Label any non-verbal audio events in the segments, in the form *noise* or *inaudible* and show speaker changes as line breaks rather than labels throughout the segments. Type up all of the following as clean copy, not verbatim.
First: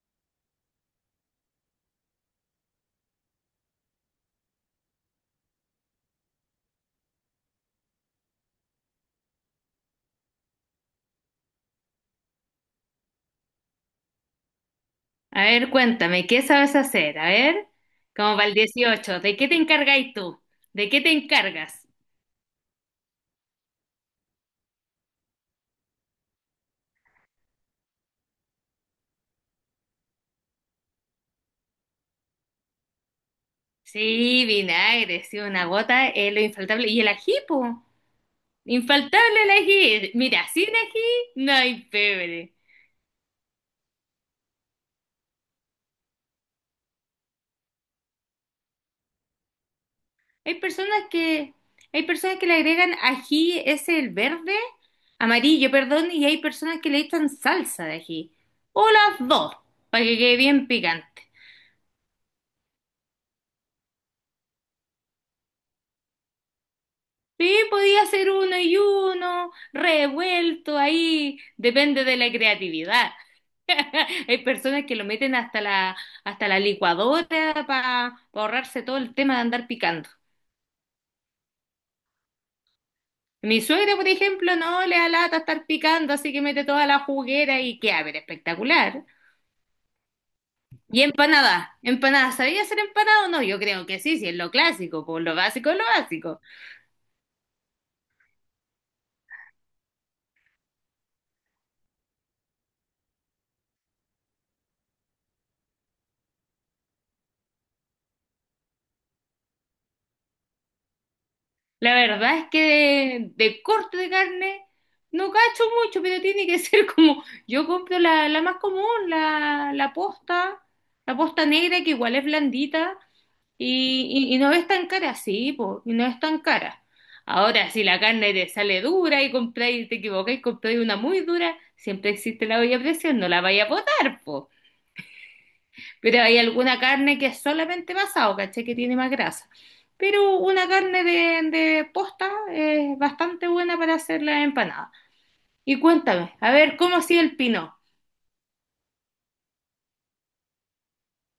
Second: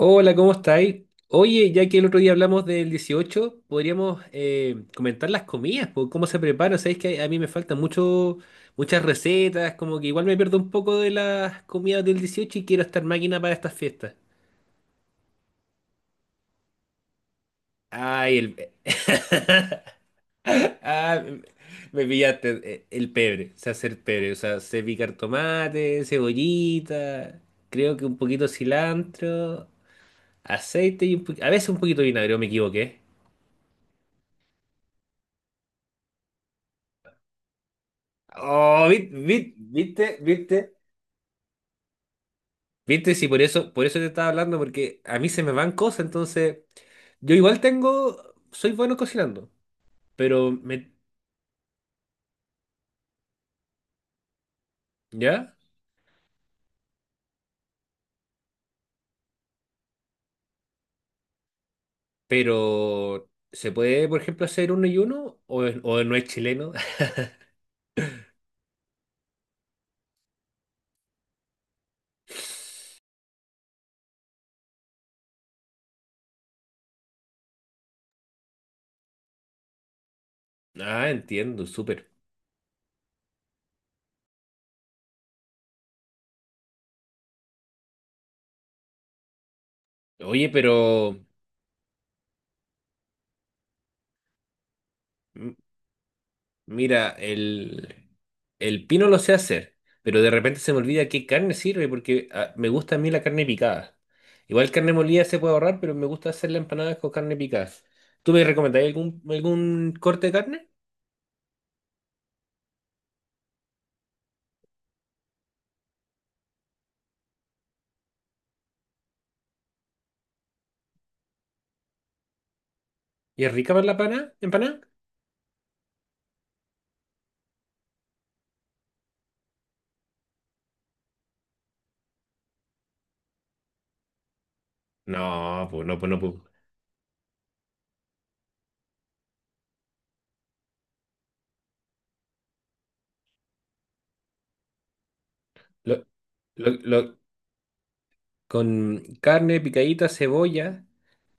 Hola, ¿cómo estáis? Oye, ya que el otro día hablamos del 18, podríamos comentar las comidas, po, cómo se preparan. Sabéis que a mí me faltan muchas recetas, como que igual me pierdo un poco de las comidas del 18 y quiero estar máquina para estas fiestas.
A ver, cuéntame, ¿qué sabes hacer? A ver, como
Ay,
para el
*laughs*
18, ¿de qué te encargáis tú? ¿De qué te
Ah,
encargas?
me pillaste, el pebre, se hace el pebre, o sea, sé picar tomate, cebollita, creo que un poquito de cilantro, aceite y a veces un poquito de vinagre, me equivoqué.
Sí, vinagre, sí, una gota es lo infaltable. ¿Y el ají, po?
Oh,
Infaltable el
viste,
ají. Mira,
viste,
sin ají no hay pebre.
viste, sí, por eso te estaba hablando, porque a mí se me van cosas, entonces yo igual soy bueno cocinando, pero
Hay
me,
personas que, hay personas que le agregan ají, es el verde,
¿ya?
amarillo, perdón, y hay personas que le echan salsa de ají. O las dos, para que quede bien picante.
Pero ¿se puede, por ejemplo, hacer uno y uno? ¿O no es chileno?
Sí,
*laughs*
podía hacer uno y uno, revuelto ahí, depende de la creatividad. Hay personas que lo meten hasta la licuadora para ahorrarse todo el tema de andar picando.
Ah, entiendo, súper.
Mi suegra, por ejemplo, no le da lata estar picando, así que mete toda la juguera y queda, pero espectacular.
Oye,
Y
pero
empanadas, empanadas, ¿sabía hacer empanadas o no? Yo creo que sí, si es lo clásico, por lo básico es lo básico.
mira, el pino lo sé hacer, pero de repente se me olvida qué carne sirve porque me gusta a mí la carne picada. Igual carne molida se puede ahorrar, pero me gusta hacer la empanada con carne picada. ¿Tú me recomendarías algún corte de carne?
La verdad es que de corte de carne no cacho mucho, pero tiene que *laughs* ser como, yo compro la más común, la posta negra que igual es blandita
¿Y es rica para la
y, y- y no es
empanada?
tan cara, sí, po, y no es tan cara. Ahora, si la carne te sale dura y compráis, te equivocáis, compráis una muy dura, siempre existe la olla a presión, no la vaya a botar, po.
No, pues no, pues no,
Pero
pues.
hay alguna carne que es solamente pasado, ¿cachai? Que tiene más grasa. Pero una carne de posta es bastante buena para hacer la empanada. Y
Lo-
cuéntame, a ver,
lo-
¿cómo ha
lo-
sido el pino?
con carne picadita, cebolla.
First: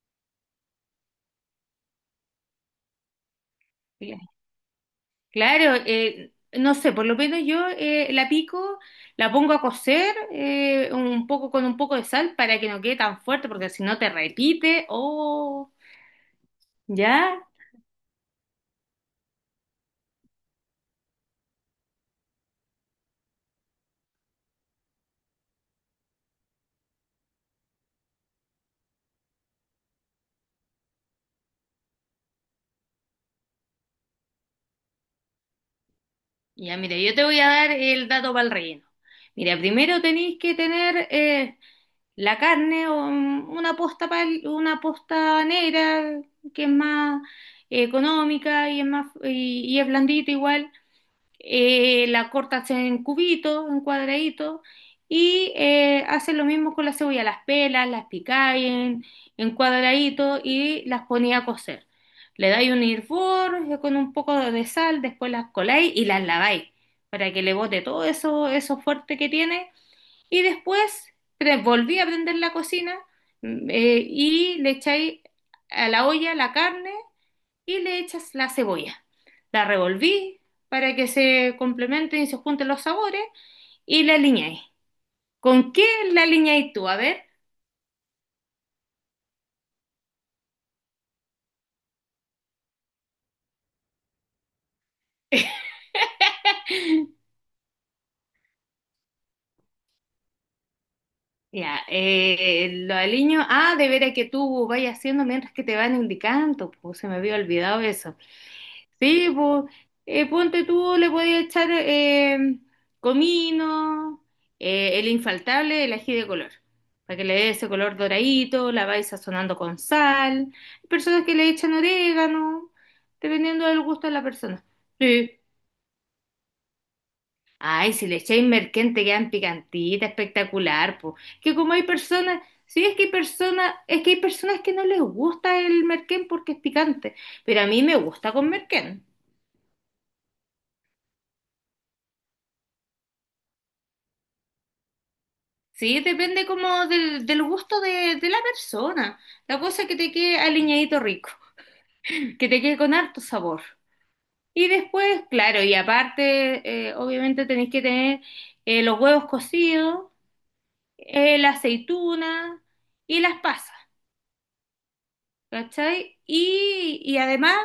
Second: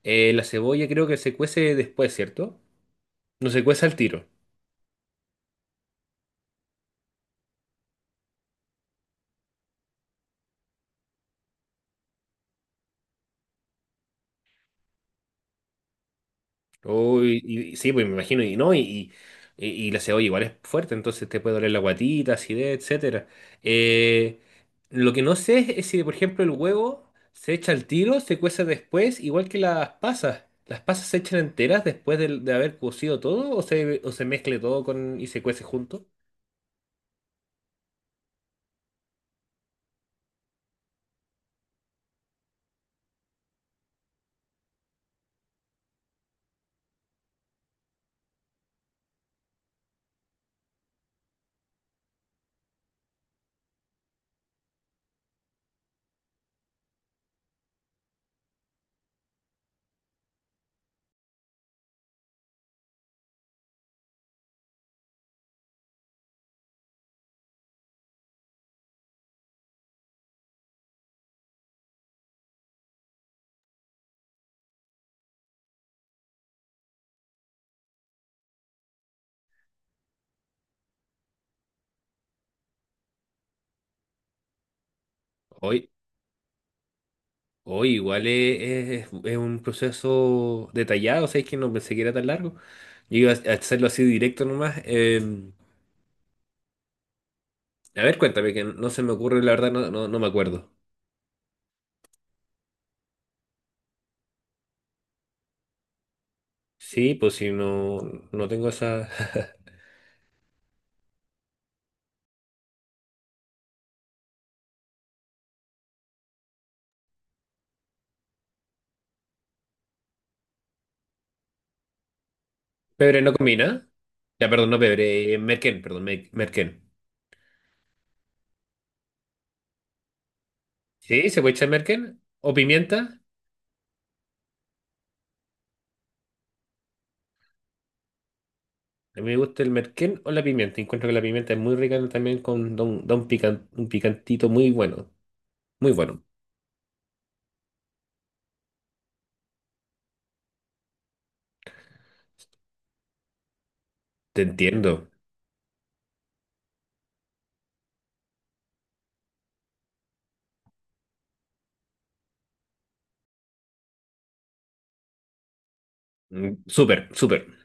La cebolla creo que se cuece después, ¿cierto? No se cuece al tiro.
Cla- Claro, no sé, por lo menos yo la pico, la pongo a cocer un poco con un poco de sal para que no quede tan fuerte, porque si no te repite. Oh, ya,
Uy, y sí, pues me imagino, y no, y la cebolla igual es fuerte, entonces te puede doler la guatita, acidez, etcétera. Eh, lo que no sé es si, por ejemplo, el huevo se echa al tiro, se cuece después, igual que las pasas. ¿Las pasas se echan enteras después de haber cocido todo o se mezcle todo con, y se cuece junto?
ya, mira, yo te voy a dar el dato para el relleno. Mira, primero tenéis que tener la carne o una posta, una posta negra que es más económica y es más y es blandito igual. La cortas en cubitos, en cuadraditos y haces lo mismo con la cebolla, las pelas, las picáis en cuadraditos y las ponía a cocer. Le dais un hervor con un poco de sal, después las coláis y las laváis para que le bote todo eso, eso fuerte que tiene y después volví a prender la cocina y le echáis a la olla la carne y le echas la cebolla. La revolví para que se complementen y se junten los sabores y la aliñáis. ¿Con qué
Hoy,
la aliñáis tú? A ver.
hoy, igual es un proceso detallado, o sea, es que no pensé que era tan largo. Yo iba a hacerlo así directo nomás.
*laughs*
A ver, cuéntame, que no se me ocurre, la verdad, no, no, no me acuerdo.
Ya, lo aliño. Ah, de veras que tú vayas haciendo mientras que te van indicando. Pues se
Sí,
me
pues
había
si
olvidado
no,
eso.
no tengo esa.
Sí,
*laughs*
pues, ponte tú, le podías echar comino, el infaltable, el ají de color, para que le dé ese color doradito, la vais sazonando con sal. Hay personas que le echan orégano,
Pebre no
dependiendo del
combina.
gusto de la
Ya,
persona.
perdón, no pebre,
Sí.
merquén, perdón, merquén.
Ay, si le echáis merquén te quedan picantitas, espectacular, pues.
Sí, se puede
Que
echar
como hay
merquén
personas,
o
sí es
pimienta.
que hay personas, es que hay personas que no les gusta el merquén porque es picante, pero a mí me gusta con merquén.
A mí me gusta el merquén o la pimienta. Encuentro que la pimienta es muy rica también con da un picantito muy bueno. Muy
Sí,
bueno.
depende como del, del gusto de la persona. La cosa es que te quede aliñadito rico, que te quede con harto sabor.
Te
Y
entiendo.
después, claro, y aparte, obviamente tenéis que tener los huevos cocidos, la aceituna y las pasas, ¿cachai?
Mm, súper,
Y
súper.
además,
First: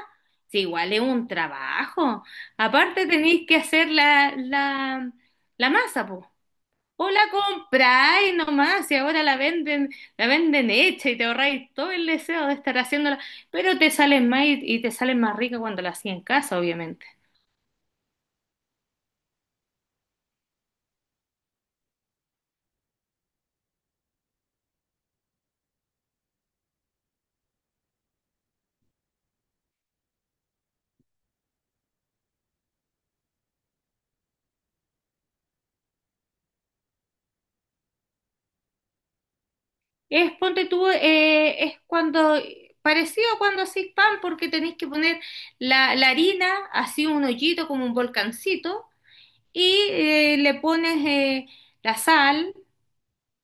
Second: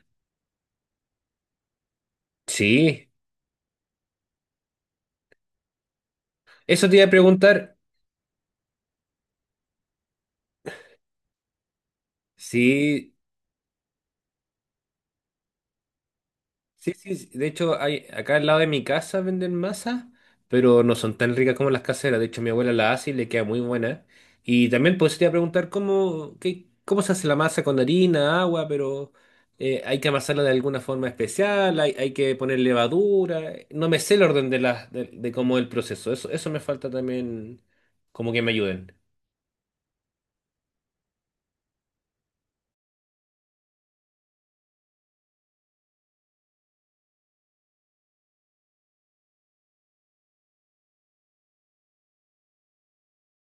sí, igual es un trabajo. Aparte
Sí.
tenéis que hacer la masa, po.
Eso te iba a
O la
preguntar.
compráis nomás y ahora la venden hecha y te ahorráis todo el deseo de estar
Sí.
haciéndola, pero te salen más y te salen más rica cuando la hacía en casa,
Sí,
obviamente.
sí, sí. De hecho, hay, acá al lado de mi casa venden masa, pero no son tan ricas como las caseras. De hecho, mi abuela la hace y le queda muy buena. Y también pues, te iba a preguntar cómo se hace la masa con harina, agua, pero hay que amasarla de alguna forma especial, hay que poner levadura. No me sé el orden de cómo es el proceso. Eso me falta también como que me ayuden.
Es, ponte tú, es cuando, parecido a cuando hacéis pan, porque tenéis que poner la harina, así un hoyito como un volcancito, y le pones la sal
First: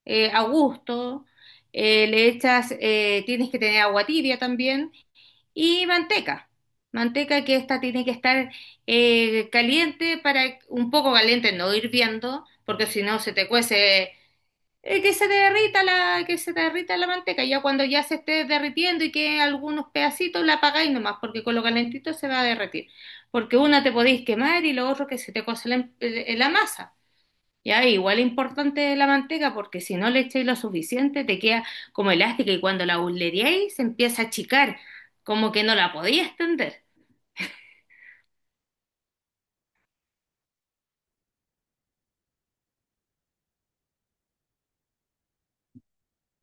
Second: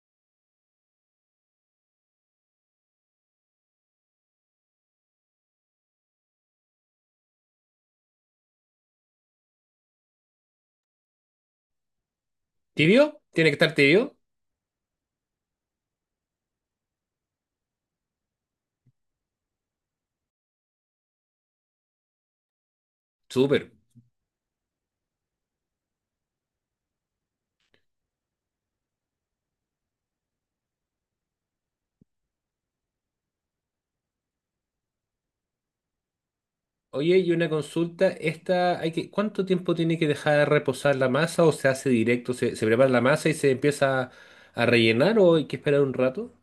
a gusto, le echas, tienes que tener agua tibia también y manteca. Manteca que esta tiene que estar caliente para un poco caliente, no hirviendo, porque si no
¿Tibio?
se te
¿Tiene que estar
cuece,
tibio?
que se te derrita la manteca. Ya cuando ya se esté derritiendo y que algunos pedacitos la apagáis nomás, porque con lo calentito se va a derretir. Porque
Súper.
una te podéis quemar y lo otro que se te cuece la masa. Ya, igual es importante la manteca porque si no le echáis lo suficiente te queda como elástica y cuando la burleríais se empieza a achicar, como que no la podía extender.
Oye, y una consulta, esta hay que, ¿cuánto tiempo tiene que dejar reposar la masa o se hace directo? ¿Se prepara la masa y se empieza a rellenar o hay que esperar un rato?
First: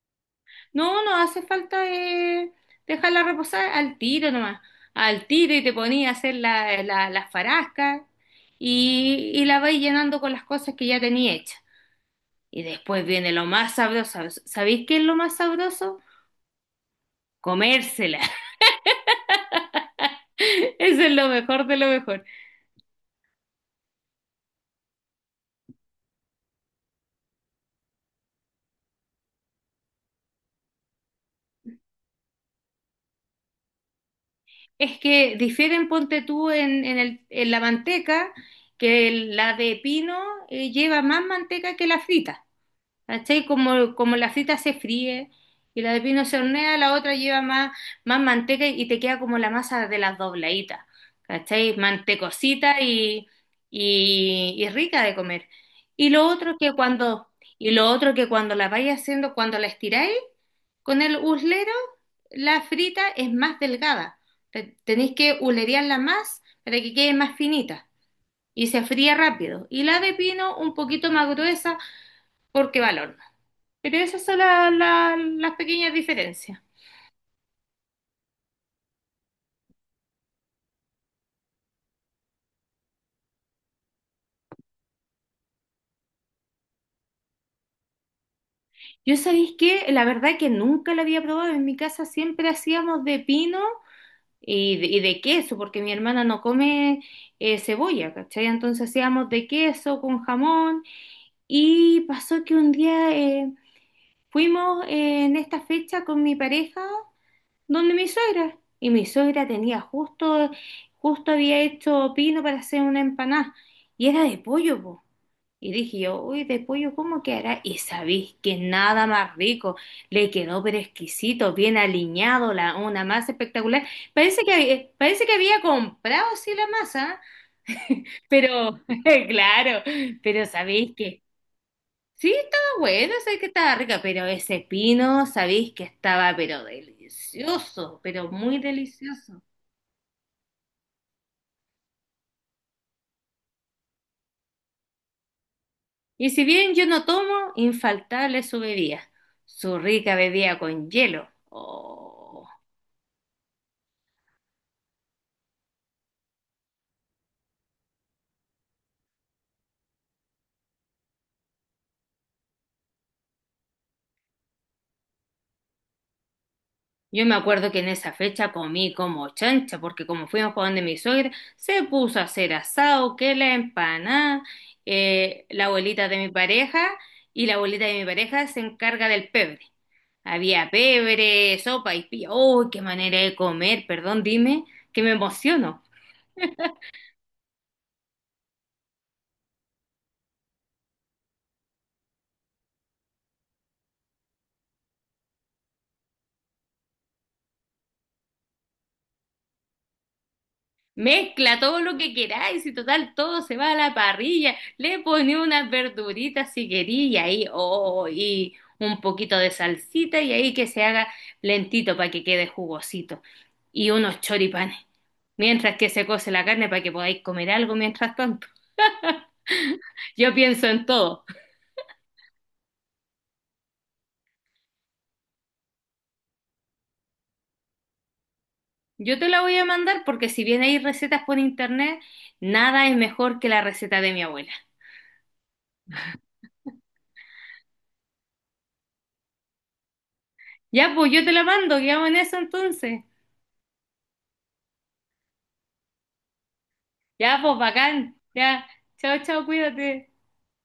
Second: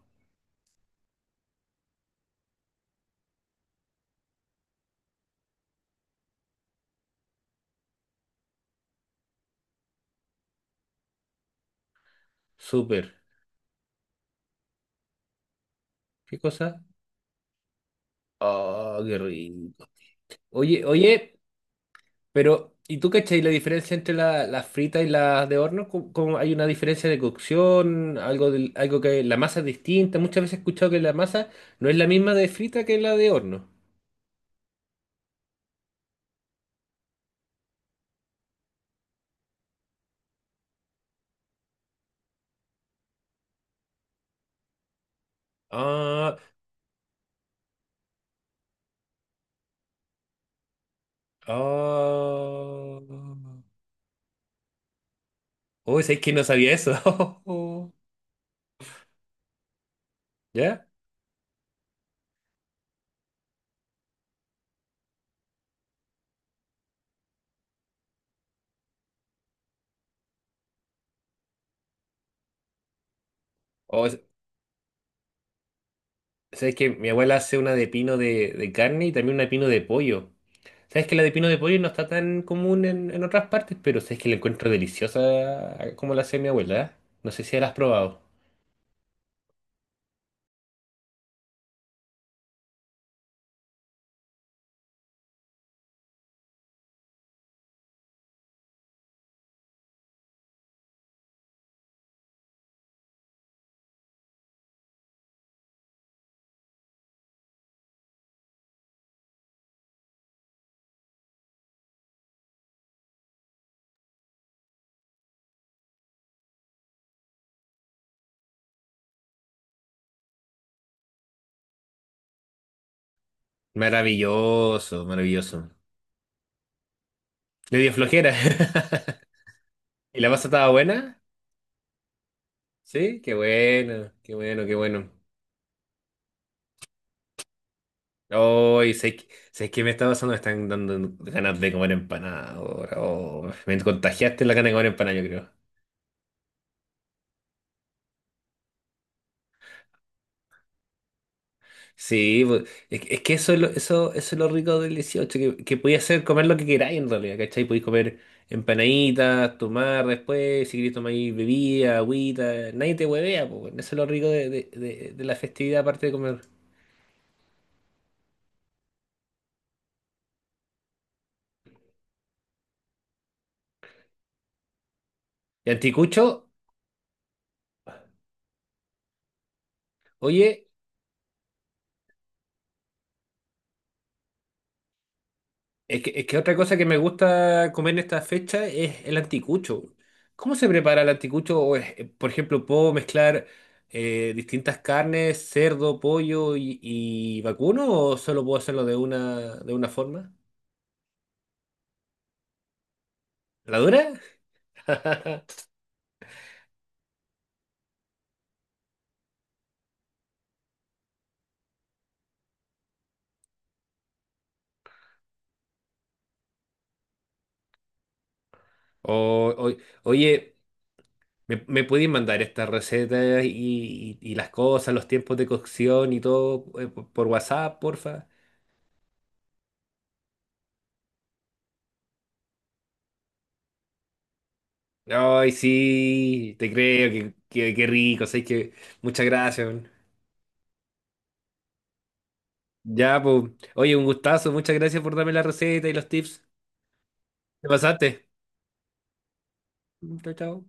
No, no hace falta dejarla reposar al tiro nomás, al tiro y te ponía a hacer las farascas y la vais llenando con las cosas que ya tenía hecha. Y
Súper.
después viene lo más sabroso. ¿Sabéis qué es lo más sabroso?
¿Qué cosa?
Comérsela.
Oh, qué rico.
*laughs*
Oye,
Eso es lo
oye,
mejor de lo mejor.
pero ¿y tú cachai la diferencia entre las fritas y las de horno? ¿Cómo hay una diferencia de cocción? Algo que la masa es distinta. Muchas veces he escuchado que la masa no es la misma de frita que la de horno.
Es que difieren, ponte tú, en la manteca, que la de pino lleva más manteca que la frita. ¿Cachai? Como, como la frita se fríe y la de pino
Ah,
se hornea, la otra lleva más, más manteca y te queda como la masa de las dobladitas. ¿Cachai? Mantecosita
ah.
y rica de comer.
Uy,
Y
¿sabes
lo
que no
otro
sabía
que cuando,
eso?
y lo
*laughs*
otro que cuando la vais haciendo, cuando la estiráis,
¿Ya?
con el uslero, la frita es más delgada. Tenéis que ulerearla más para que quede más finita y se fría rápido. Y la de pino un poquito más gruesa porque va al horno. Pero
O,
esas son las pequeñas diferencias.
¿sabes que mi abuela hace una de pino de carne y también una de pino de pollo? ¿Sabes que la de pino de pollo no está tan común en otras partes? Pero ¿sabes que la encuentro deliciosa como la hace mi abuela? ¿Eh? No sé si la has probado.
Yo sabéis que la verdad que nunca la había probado. En mi casa siempre hacíamos de pino y de queso porque mi hermana no come cebolla, ¿cachai? Entonces hacíamos de queso con jamón. Y pasó que un día fuimos en esta fecha con mi pareja donde mi suegra. Y mi suegra tenía justo había hecho pino para hacer una empanada. Y era de pollo, po. Y dije yo, uy, de pollo, ¿cómo quedará? Y sabéis que nada más rico. Le quedó pero exquisito, bien aliñado, la, una masa espectacular. Parece que, había-
Maravilloso,
parece que
maravilloso.
había comprado sí la masa, ¿ah?
Le dio flojera.
Pero *laughs* claro,
*laughs* ¿Y la pasta
pero
estaba
sabéis
buena?
que sí, estaba bueno,
Sí, qué
sé que estaba rica,
bueno,
pero
qué
ese
bueno, qué bueno.
pino, sabéis que estaba, pero delicioso, pero muy
Hoy, sé que,
delicioso.
sé que me está pasando, me están dando ganas de comer empanada ahora. Oh, me contagiaste la gana de comer empanada, yo creo.
Y si bien yo no tomo, infaltable su bebida, su rica bebida con hielo.
Sí,
Oh.
pues, es que eso es lo rico del 18, que podías hacer comer lo que queráis en realidad, ¿cachai? Podéis comer empanaditas, tomar después, si queréis tomar ahí bebida, agüita, nadie te huevea, pues, bueno, eso es lo rico de la festividad aparte de comer.
Yo me acuerdo que en esa fecha comí como chancha, porque como fuimos para donde mi suegra, se puso a hacer asado, que la empanada,
Y
la abuelita de mi
anticucho,
pareja, y la abuelita de mi pareja se encarga del pebre.
oye.
Había pebre, sopa y pilla. ¡Uy, qué manera de comer! Perdón, dime, que me emociono.
Es que otra cosa que me gusta comer en esta fecha es el anticucho. ¿Cómo se prepara el anticucho? O por ejemplo, ¿puedo mezclar distintas carnes, cerdo, pollo y vacuno? ¿O solo puedo hacerlo de una forma?
Mezcla todo lo que queráis y total todo se va
¿La
a la
dura?
parrilla. Le poní
*laughs*
unas verduritas si quería y ahí, oh, y un poquito de salsita y ahí que se haga lentito para que quede jugosito. Y unos choripanes. Mientras que se cose la carne para que podáis comer algo mientras tanto.
O,
Yo
oye,
pienso en todo.
¿me pueden mandar estas recetas y, y las cosas, los tiempos de cocción y todo por WhatsApp, porfa?
Yo te la voy a mandar porque si bien hay recetas por internet, nada es mejor que la receta de mi abuela.
Ay, sí, te creo, que rico, sé que muchas gracias.
Ya, pues yo te la mando, quedamos en eso entonces.
Ya, pues. Oye, un gustazo. Muchas gracias por darme la receta y los tips.
Ya, pues
Te
bacán.
pasaste.
Ya. Chao, chao, cuídate.
Chao, chao.